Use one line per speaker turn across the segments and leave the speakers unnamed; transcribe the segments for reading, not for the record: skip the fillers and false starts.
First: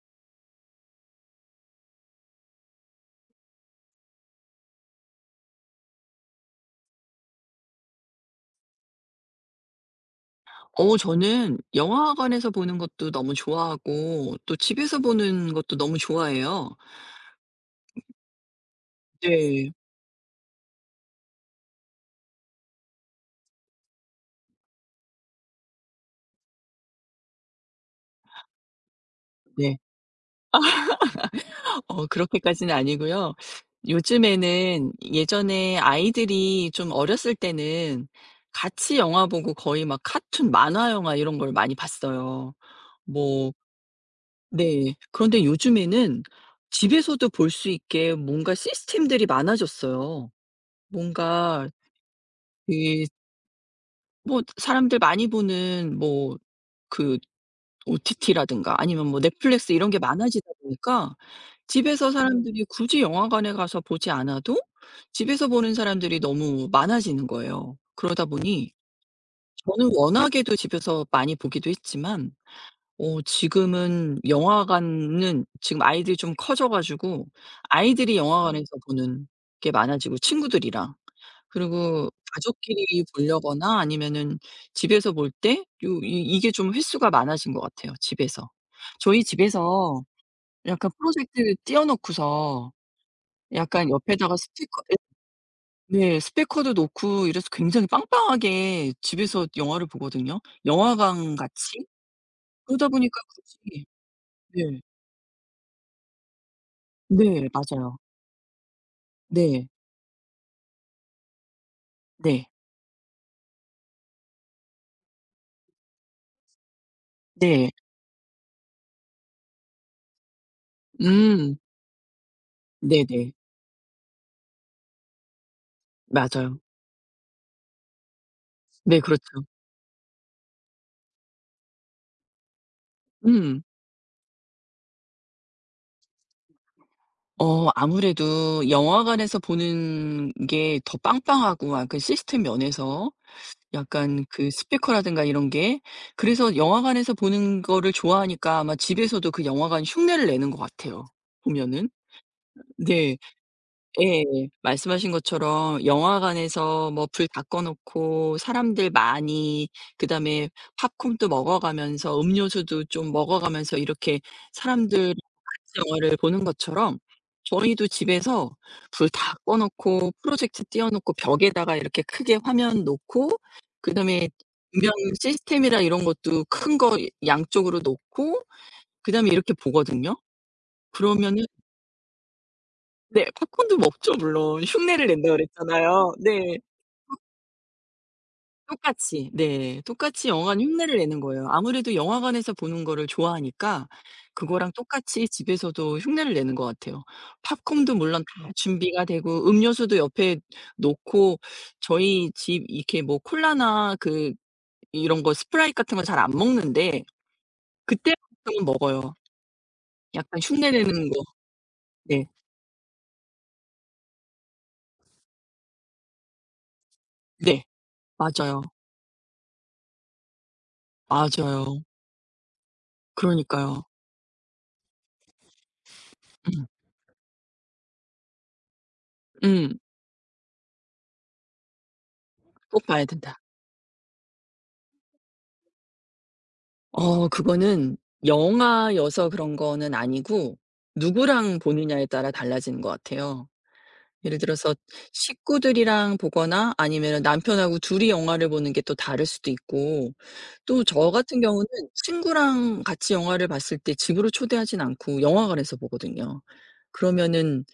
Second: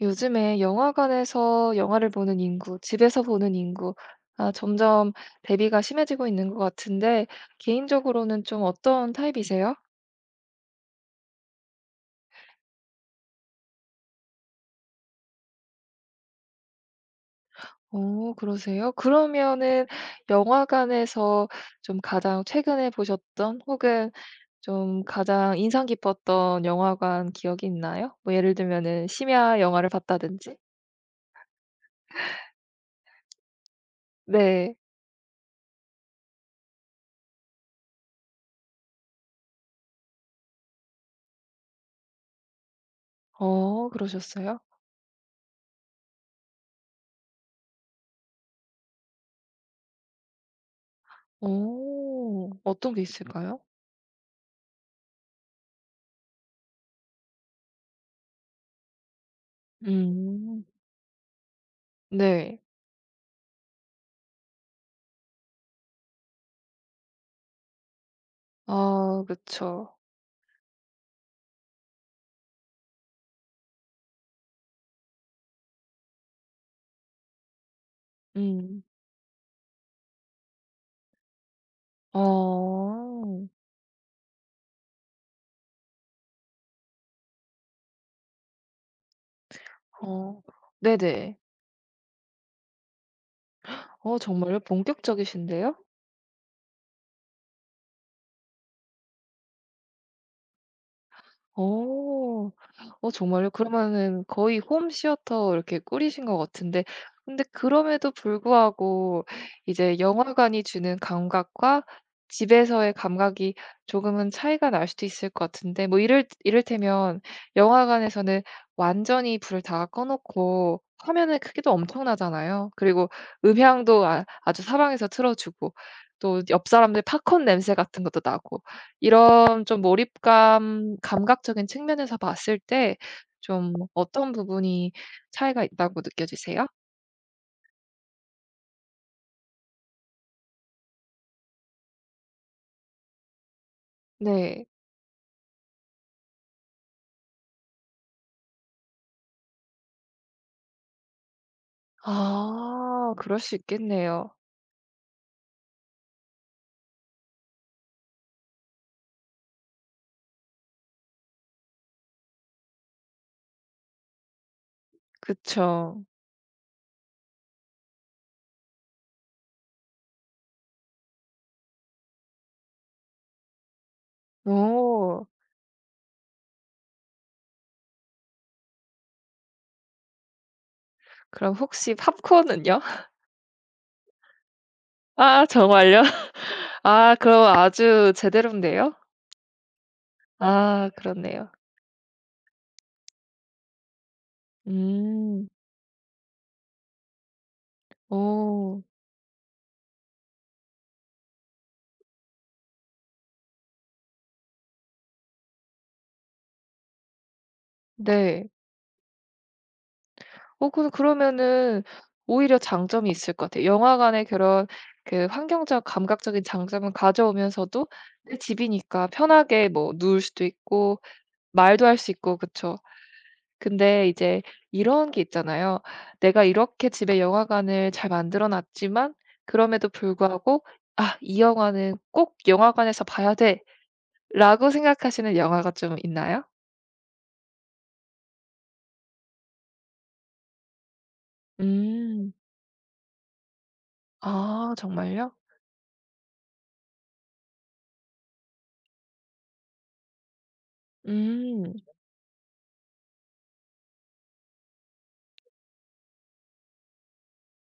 요즘에 영화관에서 영화를 보는 인구, 집에서 보는 인구, 점점 대비가 심해지고 있는 것 같은데, 개인적으로는 좀 어떤 타입이세요?
저는 영화관에서 보는 것도 너무 좋아하고 또 집에서 보는 것도 너무 좋아해요.
오, 그러세요?
네.
그러면은 영화관에서 좀 가장 최근에 보셨던 혹은 좀 가장 인상 깊었던 영화관 기억이 있나요? 뭐 예를 들면은 심야
네.
영화를 봤다든지?
그렇게까지는 아니고요.
네.
요즘에는 예전에 아이들이 좀 어렸을 때는 같이 영화 보고 거의 막 카툰 만화 영화 이런 걸 많이 봤어요. 뭐.
그러셨어요?
네. 그런데 요즘에는 집에서도 볼 수 있게 뭔가 시스템들이 많아졌어요. 뭔가
오, 어떤 게
그,
있을까요?
뭐 사람들 많이 보는, 뭐 그 OTT라든가 아니면 뭐 넷플릭스 이런 게 많아지다
음,
보니까 집에서
네.
사람들이 굳이 영화관에 가서 보지 않아도 집에서 보는 사람들이 너무 많아지는 거예요. 그러다 보니
아
저는
그쵸.
워낙에도 집에서 많이 보기도 했지만 지금은 영화관은 지금 아이들이 좀 커져 가지고 아이들이 영화관에서
음.
보는 게 많아지고 친구들이랑. 그리고
어.
가족끼리 보려거나 아니면은 집에서 볼 때 요 이 이게 좀 횟수가 많아진 것 같아요, 집에서. 저희 집에서
어.
약간
네네.
프로젝트 띄워 놓고서 약간 옆에다가
정말요?
스피커, 예.
본격적이신데요?
네, 스피커도 놓고 이래서 굉장히 빵빵하게 집에서 영화를 보거든요, 영화관 같이.
어.
그러다 보니까
정말요?
굳이.
그러면은 거의
네.
홈시어터 이렇게 꾸리신 것 같은데 근데
네 맞아요.
그럼에도 불구하고
네.
이제 영화관이 주는 감각과
네.
집에서의 감각이 조금은 차이가 날 수도 있을 것 같은데 뭐 이를테면
네.
영화관에서는 완전히 불을 다 꺼 놓고 화면의
음.
크기도 엄청나잖아요. 그리고
네네.
음향도 아주 사방에서 틀어 주고 또
맞아요.
옆 사람들 팝콘 냄새 같은 것도 나고
네 그렇죠.
이런 좀 몰입감 감각적인 측면에서 봤을 때
음.
좀 어떤 부분이 차이가 있다고 느껴지세요?
아무래도 영화관에서 보는 게 더 빵빵하고, 아 그 시스템 면에서 약간 그
네.
스피커라든가 이런 게. 그래서 영화관에서 보는 거를 좋아하니까 아마 집에서도 그 영화관 흉내를 내는 것 같아요 보면은.
아
네.
그럴 수
예.
있겠네요.
말씀하신 것처럼 영화관에서 뭐 불 다 꺼 놓고 사람들 많이, 그다음에 팝콘도 먹어가면서 음료수도 좀 먹어가면서 이렇게 사람들이랑 같이
그쵸.
영화를 보는 것처럼 저희도 집에서 불 다 꺼 놓고 프로젝터 띄워 놓고 벽에다가 이렇게 크게 화면 놓고 그다음에 음향
오.
시스템이나 이런 것도 큰 거 양쪽으로 놓고 그다음에 이렇게 보거든요. 그러면은.
그럼 혹시 팝콘은요?
네. 팝콘도 먹죠 물론. 흉내를 낸다
아 정말요?
그랬잖아요. 네.
아 그럼 아주 제대로인데요?
똑같이. 네. 똑같이 영화는
아
흉내를 내는 거예요.
그렇네요.
아무래도 영화관에서 보는 거를 좋아하니까 그거랑 똑같이
음.
집에서도 흉내를 내는 것 같아요. 팝콘도 물론 다
오.
준비가 되고 음료수도 옆에 놓고. 저희 집 이렇게 뭐 콜라나 그 이런 거 스프라이트 같은 거 잘 안 먹는데 그때
네.
가끔은 먹어요. 약간 흉내 내는 거.
그러면은
네.
오히려 장점이 있을 것 같아요. 영화관의 그런 환경적 감각적인 장점은
네.
가져오면서도 내
맞아요.
집이니까 편하게 뭐 누울 수도 있고
맞아요.
말도 할 수 있고 그쵸.
그러니까요.
근데 이제 이런 게 있잖아요. 내가
음.
이렇게 집에 영화관을 잘 만들어 놨지만
음.
그럼에도 불구하고 '아 이 영화는 꼭
꼭
영화관에서
봐야
봐야
된다.
돼.'라고 생각하시는 영화가 좀 있나요?
그거는 영화여서 그런 거는 아니고 누구랑 보느냐에 따라
음.
달라지는 것 같아요. 예를
아
들어서
정말요?
식구들이랑 보거나 아니면 남편하고 둘이 영화를 보는 게 또 다를 수도 있고, 또 저 같은 경우는
음.
친구랑 같이 영화를 봤을 때 집으로 초대하진 않고 영화관에서 보거든요. 그러면은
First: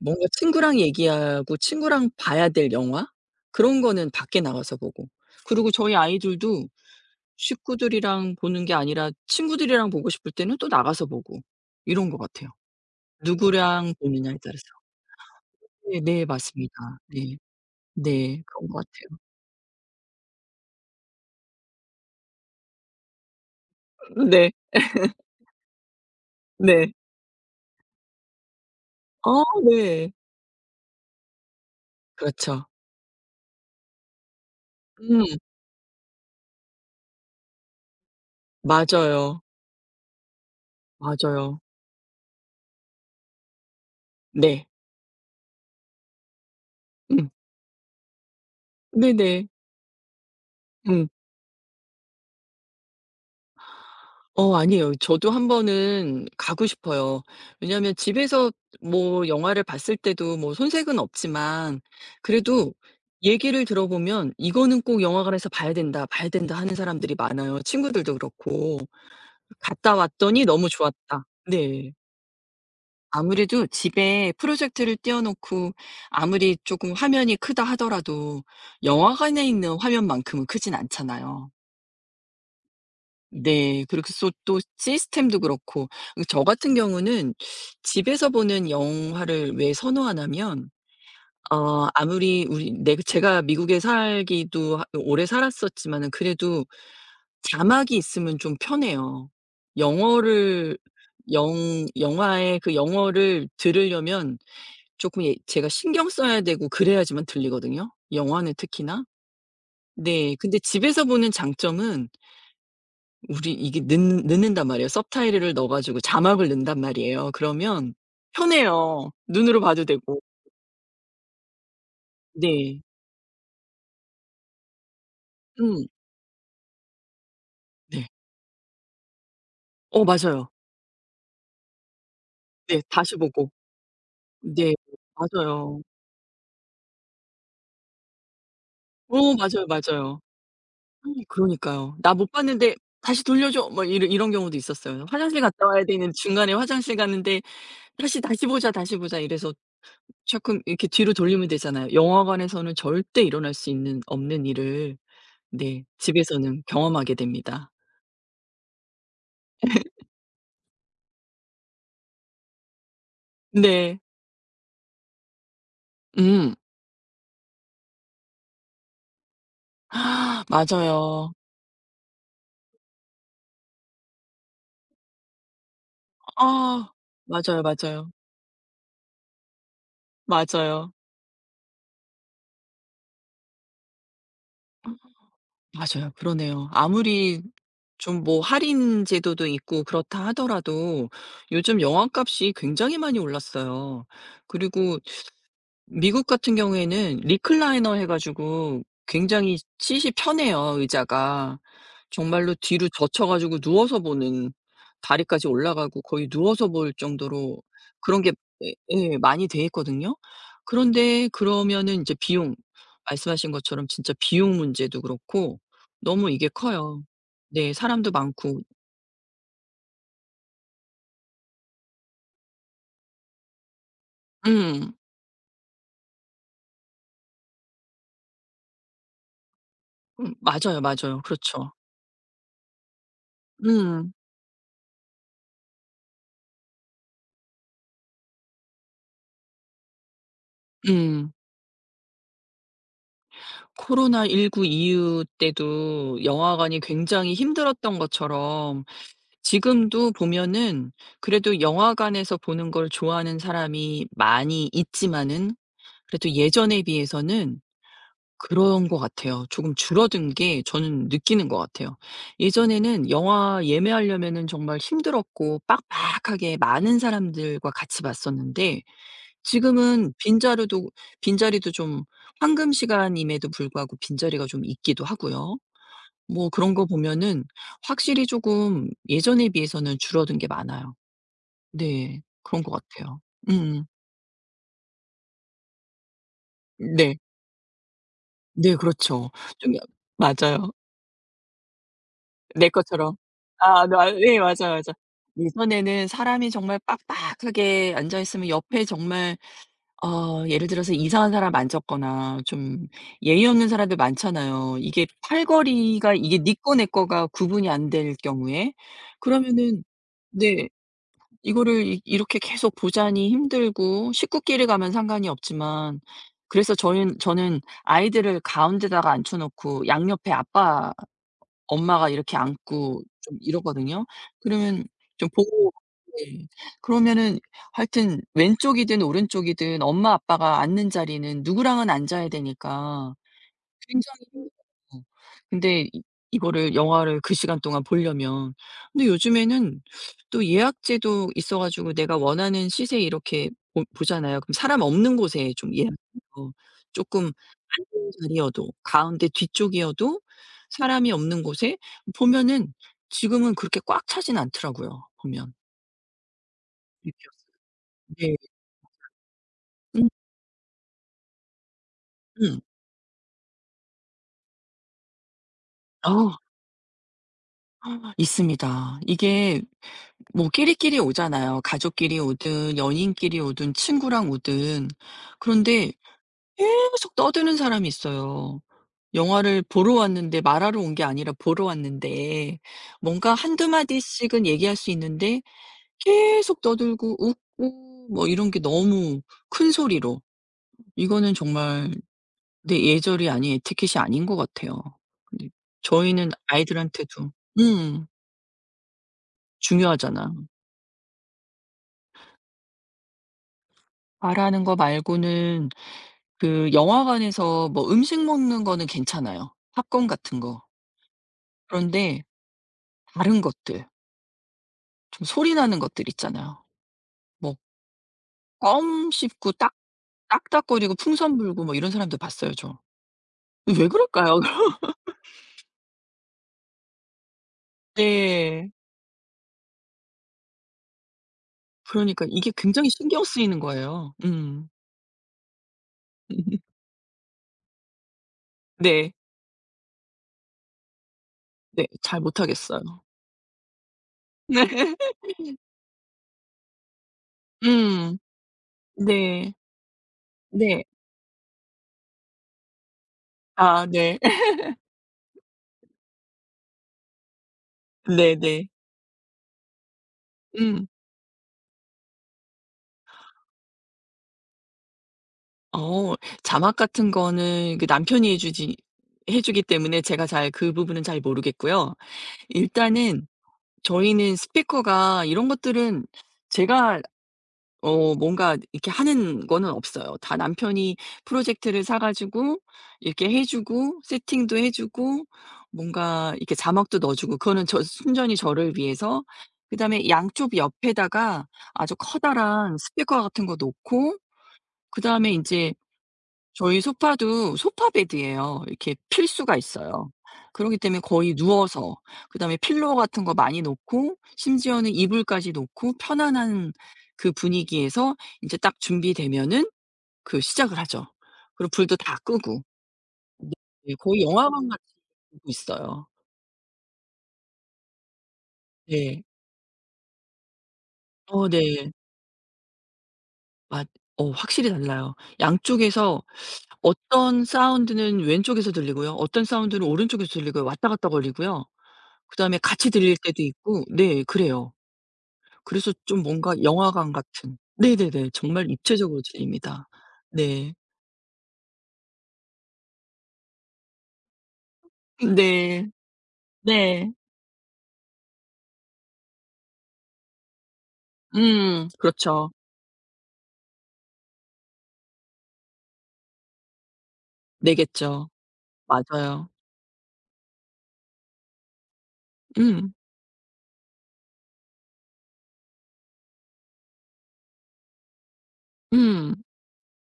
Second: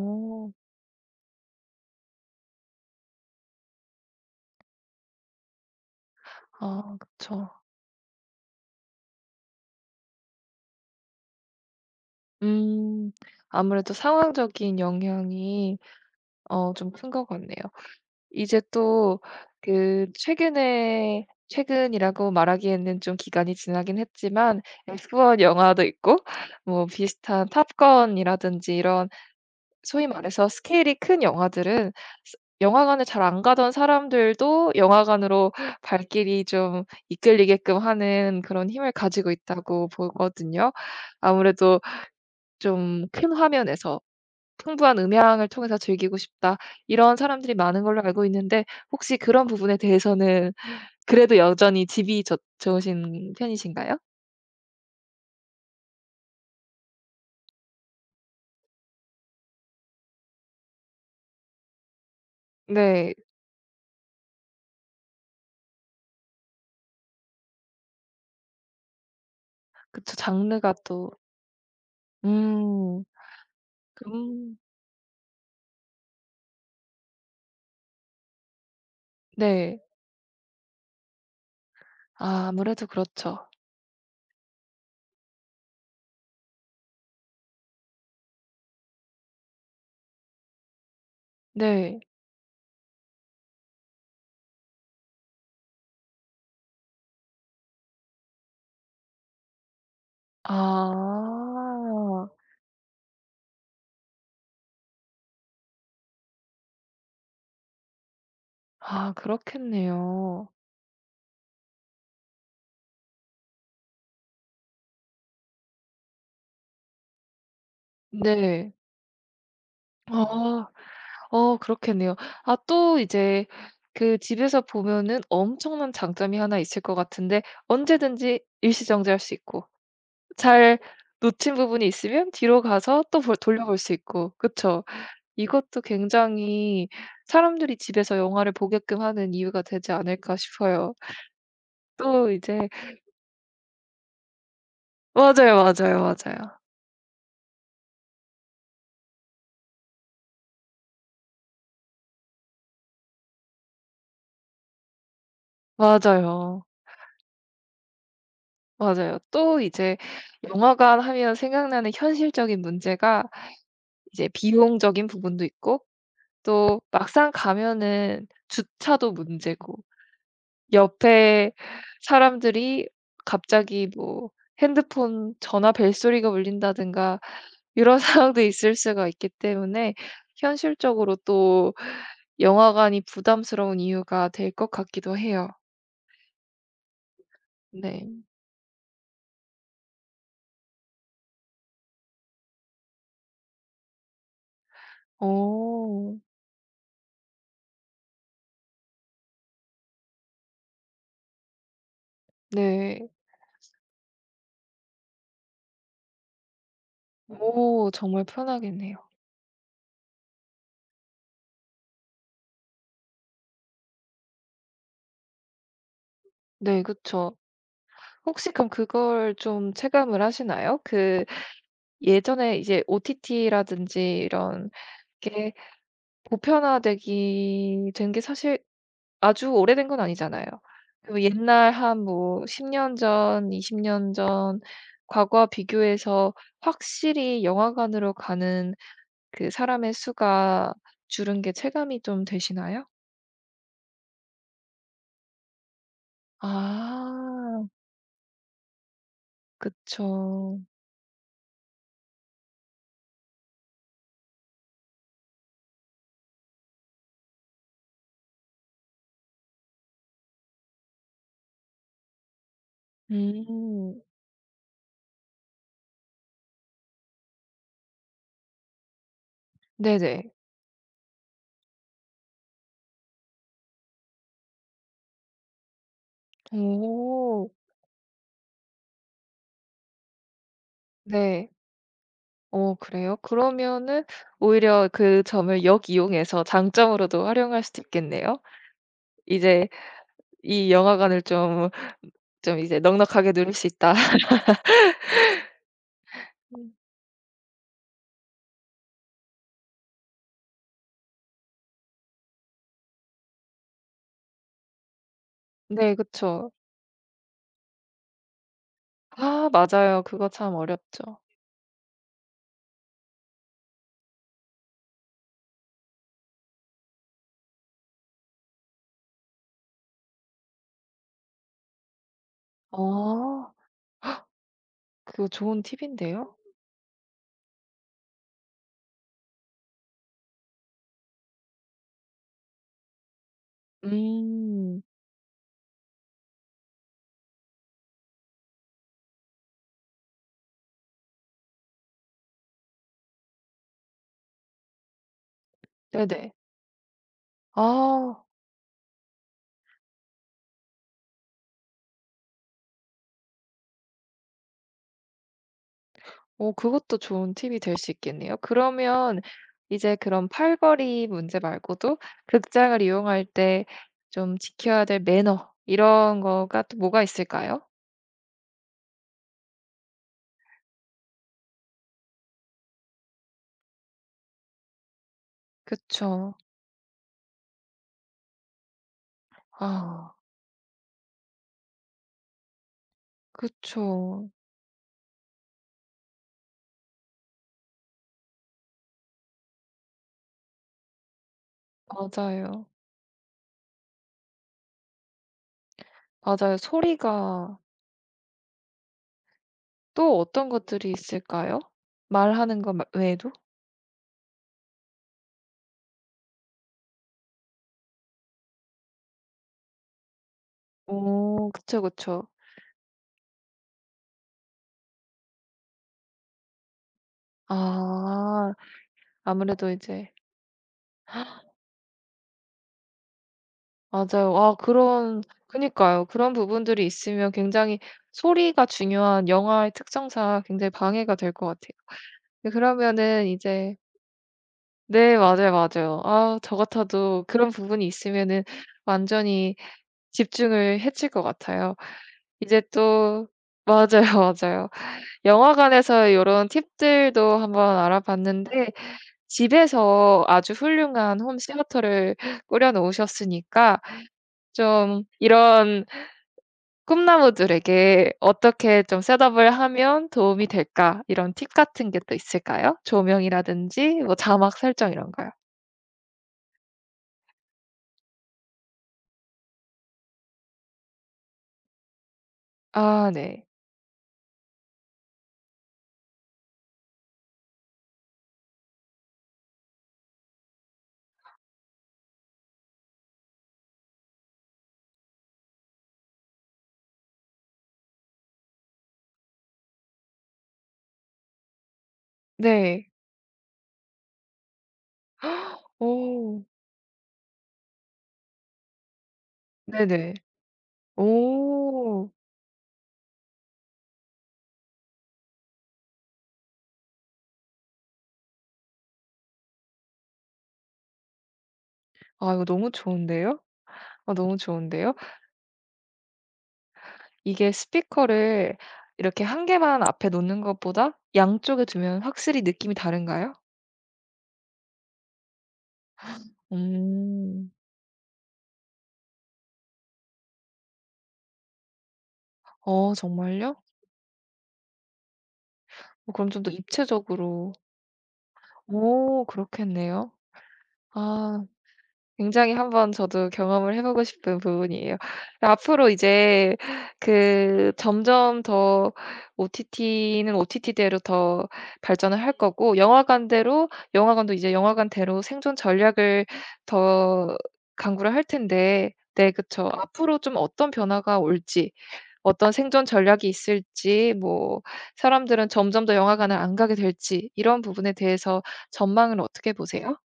뭔가 친구랑 얘기하고 친구랑 봐야 될 영화? 그런 거는 밖에 나가서 보고, 그리고 저희 아이들도
아 그쵸.
식구들이랑 보는 게 아니라 친구들이랑 보고 싶을 때는 또 나가서 보고, 이런 것 같아요.
음. 아무래도
누구랑 보느냐에 따라서.
상황적인 영향이
네 네 맞습니다.
좀 큰 것
네.
같네요.
네.
이제
그런 것 같아요.
또 그 최근에, 최근이라고 말하기에는 좀 기간이 지나긴
네.
했지만 F1 영화도 있고 뭐
네.
비슷한 탑건이라든지 이런
어
소위
네.
말해서 스케일이 큰 영화들은 스
그렇죠.
영화관에 잘 안 가던 사람들도
음
영화관으로 발길이 좀 이끌리게끔 하는 그런 힘을 가지고
맞아요.
있다고 보거든요.
맞아요.
아무래도 좀 '큰 화면에서
네.
풍부한 음향을 통해서 즐기고 싶다.' 이런
음.
사람들이 많은 걸로 알고 있는데 혹시
네네.
그런 부분에 대해서는
음.
그래도 여전히 집이 좋 좋으신 편이신가요?
아니에요. 저도 한 번은 가고 싶어요. 왜냐하면 집에서 뭐 영화를 봤을 때도 뭐 손색은 없지만 그래도
네.
얘기를 들어보면 "이거는 꼭 영화관에서 봐야 된다, 봐야 된다." 하는 사람들이 많아요. 친구들도 그렇고. "갔다
그쵸.
왔더니 너무
장르가 또.
좋았다." 네.
음.
아무래도 집에 프로
음.
젝트를 띄워 놓고 아무리 조금 화면이 크다 하더라도 영화관에 있는
네.
화면만큼은 크진 않잖아요.
아 아무래도 그렇죠.
네. 그래서 또 시스템도 그렇고 그 저 같은 경우는 집에서 보는 영화를 왜 선호하냐면
네.
아무리 우리 내 제가 미국에 살기도 하 오래 살았었지만은 그래도 자막이 있으면 좀 편해요. 영어를, 영
아.
영화의 그 영어를 들으려면 조금, 예, 제가 신경 써야 되고 그래야지만 들리거든요 영화는 특히나.
아
네.
그렇겠네요.
근데 집에서 보는 장점은 우리 이게 넣는단 말이에요. 서브타이틀을 넣어 가지고 자막을 넣는단 말이에요. 그러면
네.
편해요. 눈으로 봐도 되고.
아. 그렇겠네요. 아
네.
또 이제 그 집에서 보면은
음
엄청난 장점이 하나 있을 것 같은데
네.
언제든지 일시정지할 수 있고
맞아요.
잘 놓친 부분이 있으면 뒤로
네.
가서
다시
또 볼
보고.
돌려볼 수 있고
네.
그쵸?
맞아요.
이것도 굉장히 사람들이 집에서 영화를 보게끔 하는 이유가
맞아요,
되지
맞아요.
않을까 싶어요.
그러니까요. "나
또
못
이제.
봤는데 다시 돌려줘." 뭐 이런 경우도 있었어요. 화장실
맞아요,
갔다 와야
맞아요,
되는 중간에
맞아요.
화장실 갔는데 "다시, 다시 보자, 다시 보자." 이래서 조금 이렇게 뒤로 돌리면 되잖아요. 영화관에서는 절대 일어날 수 있는 없는 일을 네 집에서는
맞아요.
경험하게 됩니다.
맞아요. 또 이제 영화관 하면 생각나는 현실적인 문제가
네.
이제 비용적인 부분도 있고
음.
또 막상 가면은 주차도 문제고
맞아요.
옆에 사람들이 갑자기 뭐 핸드폰 전화 벨소리가
아
울린다든가
맞아요,
이런
맞아요.
상황도 있을 수가 있기 때문에
맞아요.
현실적으로 또 영화관이 부담스러운 이유가 될 것 같기도 해요.
맞아요. 그러네요. 아무리 좀
네.
뭐 할인 제도도 있고 그렇다 하더라도 요즘 영화값이 굉장히 많이 올랐어요. 그리고
어
미국 같은 경우에는 리클라이너 해 가지고 굉장히 시시 편해요, 의자가. 정말로 뒤로
네.
젖혀 가지고 누워서 보는 다리까지 올라가고 거의 누워서 볼 정도로
오
그런
정말
게 예
편하겠네요.
예 많이 돼 있거든요. 그런데 그러면은 이제 비용, 말씀하신 것처럼 진짜 비용 문제도 그렇고 너무 이게
네
커요.
그쵸.
네 사람도
혹시
많고.
그럼 그걸 좀 체감을 하시나요? 예전에 이제 OTT라든지 이런
음.
이게 보편화되기 된 게 사실 아주 오래된 건 아니잖아요.
맞아요, 맞아요.
그
그렇죠.
옛날 한 뭐 10년 전, 20
음.
년 전 과거와 비교해서 확실히 영화관으로 가는 그 사람의 수가
음.
줄은 게 체감이 좀 되시나요?
코로나19 이후 때도 영화관이 굉장히
아
힘들었던 것처럼 지금도
그쵸.
보면은 그래도 영화관에서 보는 걸 좋아하는 사람이 많이 있지만은 그래도 예전에 비해서는 그런 것 같아요. 조금 줄어든 게 저는 느끼는 것 같아요. 예전에는 영화
음.
예매하려면은 정말 힘들었고 빡빡하게 많은 사람들과 같이 봤었는데 지금은
네네.
빈자리도 좀 황금 시간임에도 불구하고 빈자리가 좀 있기도 하고요. 뭐 그런 거 보면은
오.
확실히 조금 예전에 비해서는 줄어든 게 많아요.
네.
네. 그런 것
그래요?
같아요. 음음.
그러면은 오히려 그 점을 역이용해서
네.
장점으로도 활용할 수도 있겠네요.
네 그렇죠.
이제
좀 약, 맞아요.
이 영화관을 좀
내
이제
것처럼.
넉넉하게 누릴 수
아
있다.
네
음.
맞 예 맞아요, 맞아. 예전에는 사람이 정말 빡빡하게 앉아 있으면 옆에 정말 예를 들어서 이상한 사람 만졌거나 좀 예의 없는 사람들 많잖아요. 이게
네
팔걸이가 이게
그쵸.
네 거 내 거가 구분이 안 될 경우에
아
그러면은
맞아요. 그거 참
네,
어렵죠.
이거를 이 이렇게 계속 보자니 힘들고 식구끼리 가면 상관이 없지만 그래서 저희는 저는 아이들을 가운데다가 앉혀 놓고 양옆에 아빠 엄마가 이렇게 안고 좀
아,
이러거든요. 그러면
그거
좀
좋은
보고.
팁인데요.
네. 그러면은 하여튼 왼쪽이든 오른쪽이든 엄마 아빠가 앉는 자리는 누구랑은 앉아야 되니까 굉장히 힘들어요.
음
근데 이, 이거를 영화를 그 시간 동안 보려면. 근데 요즘에는 또 예약제도 있어 가지고 내가 원하는 시세 이렇게 보 보잖아요. 그럼 사람 없는 곳에 좀 예약해서
네네.
조금 앉은
아
자리여도 가운데 뒤쪽이어도 사람이 없는 곳에 보면은 지금은 그렇게 꽉 차진 않더라고요 보면.
오 그것도
이렇게.
좋은 팁이 될 수
네.
있겠네요. 그러면 이제
음
그런 팔걸이 문제 말고도
음.
극장을 이용할 때 좀 지켜야 될 매너 이런
아.
거가 또 뭐가 있을까요?
아, 있습니다. 이게 뭐 끼리끼리 오잖아요. 가족끼리 오든 연인끼리 오든 친구랑 오든. 그런데
그쵸.
계속 떠드는 사람이 있어요. 영화를 보러
아
왔는데 말하러 온 게 아니라 보러 왔는데 뭔가 한두
그쵸.
마디씩은 얘기할 수 있는데 계속 떠들고 웃고 뭐 이런 게 너무 큰 소리로. 이거는 정말
맞아요.
내 예절이 아닌 에티켓이 아닌 것 같아요. 근데 저희는
맞아요.
아이들한테도
소리가.
음
또
중요하잖아.
어떤 것들이 있을까요? 말하는 것 마 외에도?
말하는 거 말고는 그 영화관에서 뭐 음식 먹는 거는 괜찮아요, 팝콘 같은 거.
오 그쵸,
그런데
그쵸.
다른 것들, 좀 소리 나는 것들 있잖아요. 뭐
아
껌 씹고
아무래도
딱
이제.
딱딱거리고 풍선 불고 뭐 이런 사람들 봤어요, 저. 왜
맞아요.
그럴까요?
아 그런 그니까요. 그런 부분들이 있으면 굉장히 소리가
네.
중요한 영화의 특성상 굉장히 방해가 될 것 같아요.
그러니까 이게
근데
굉장히 신경
그러면은
쓰이는
이제.
거예요. 음.
네 맞아요, 맞아요. 아 저 같아도 그런 부분이 있으면은
네.
완전히 집중을 해칠 것 같아요.
네. 잘
이제
못하겠어요.
또. 맞아요,
네.
맞아요. 영화관에서 이런 팁들도 한번
음.
알아봤는데
네.
집에서 아주
네.
훌륭한 홈시어터를 꾸려 놓으셨으니까
아 네.
좀 이런 꿈나무들에게
네네.
어떻게 좀 셋업을 하면 도움이
음.
될까? 이런 팁 같은 게 또 있을까요? 조명이라든지 뭐 자막 설정 이런 거요.
어 자막 같은 거는 그 남편이 해 주기 때문에 제가 잘 그 부분은 잘 모르겠고요.
아
일단은
네.
저희는 스피커가 이런 것들은 제가 뭔가 이렇게 하는 거는 없어요. 다 남편이 프로젝트를 사 가지고 이렇게 해 주고 세팅도 해 주고 뭔가 이렇게 자막도 넣어 주고. 그거는 저 순전히 저를 위해서. 그다음에 양쪽 옆에다가 아주 커다란
네.
스피커 같은 거 놓고 그다음에 이 제
오.
저희 소파도 소파 베드예요. 이렇게 필수가 있어요.
네네.
그러기 때문에 거의 누워서
오.
그다음에 필로우 같은 거 많이 놓고 심지어는 이불까지 놓고 편안한 그 분위기에서 인제 딱 준비되면은 그 시작을 하죠. 그리고 불도 다
아 이거
끄고.
너무 좋은데요?
네.
아
거의
너무
영화관 같이
좋은데요?
보고 있어요.
이게 스피커를
네.
이렇게 한 개만 앞에 놓는 것보다
어 네.
양쪽에 두면 확실히 느낌이 다른가요?
맞 어 확실히 달라요. 양쪽에서 어떤
음.
사운드는 왼쪽에서 들리고요. 어떤 사운드는 오른쪽에서 들리고요. 왔다 갔다 거리고요. 그다음에 같이
어
들릴 때도
정말요?
있고 네 그래요. 그래서
어
좀
그럼 좀 더
뭔가 영화관
입체적으로.
같은, 네네네. 정말 입체적으로
오
들립니다.
그렇겠네요.
네.
아. 굉장히 한번 저도 경험을 해 보고 싶은 부분이에요. 앞으로
네.
이제
네.
그 점점 더 OTT는 OTT대로 더 발전을 할
그렇죠.
거고 영화관대로 영화관도 이제 영화관대로 생존 전략을 더 강구를 할
내겠죠.
텐데 네
맞아요.
그쵸. 앞으로 좀 어떤 변화가 올지 어떤 생존
음.
전략이 있을지 뭐 사람들은 점점 더 영화관을 안 가게 될지 이런 부분에 대해서 전망을
음.
어떻게 보세요?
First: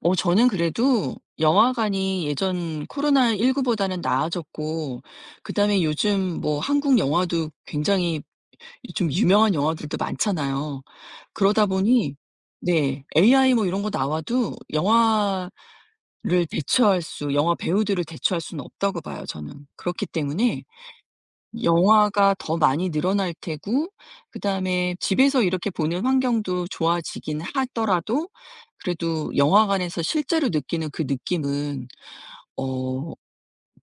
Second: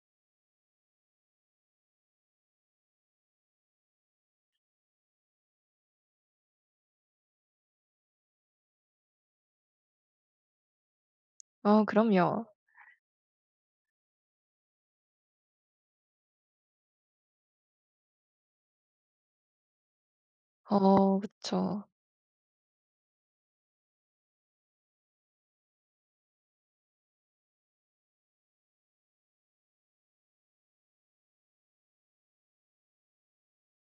저는 그래도 영화관이 예전 코로나19 보다는 나아졌고 그다음에 요즘 뭐 한국 영화도 굉장히 좀 유명한 영화들도 많잖아요. 그러다
어
보니
그럼요.
네, AI 뭐 이런 거 나와도 영화를 대처할 수 영화 배우들을 대처할 수는 없다고 봐요 저는. 그렇기 때문에
어 그쵸.
영화가 더 많이 늘어날 테고 그다음에 집에서 이렇게 보는 환경도 좋아지긴 하더라도 그래도 영화관에서 실제로 느끼는 그 느낌은 어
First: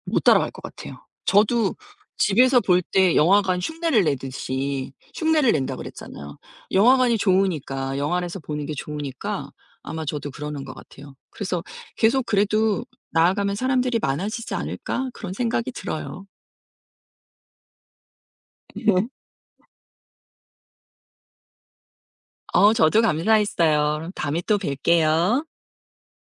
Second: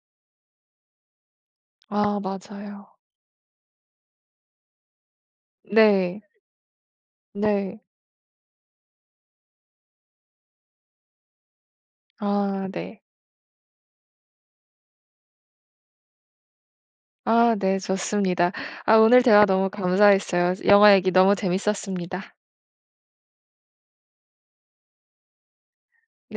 못 따라갈 것 같아요. 저도
아
집에서 볼
맞아요.
때 영화관 흉내를 내듯이 흉내를 낸다
네.
그랬잖아요. 영화관이
네.
좋으니까 영화관에서 보는 게 좋으니까 아마 저도 그러는 것 같아요. 그래서 계속
아
그래도
네.
'나아가면 사람들이 많아지지 않을까?' 그런 생각이 들어요.
아 네. 좋습니다. 아 오늘 대화 너무 감사했어요. 영화 얘기 너무 재밌었습니다.
저도 감사했어요. 그럼 다음에 또 뵐게요.
네.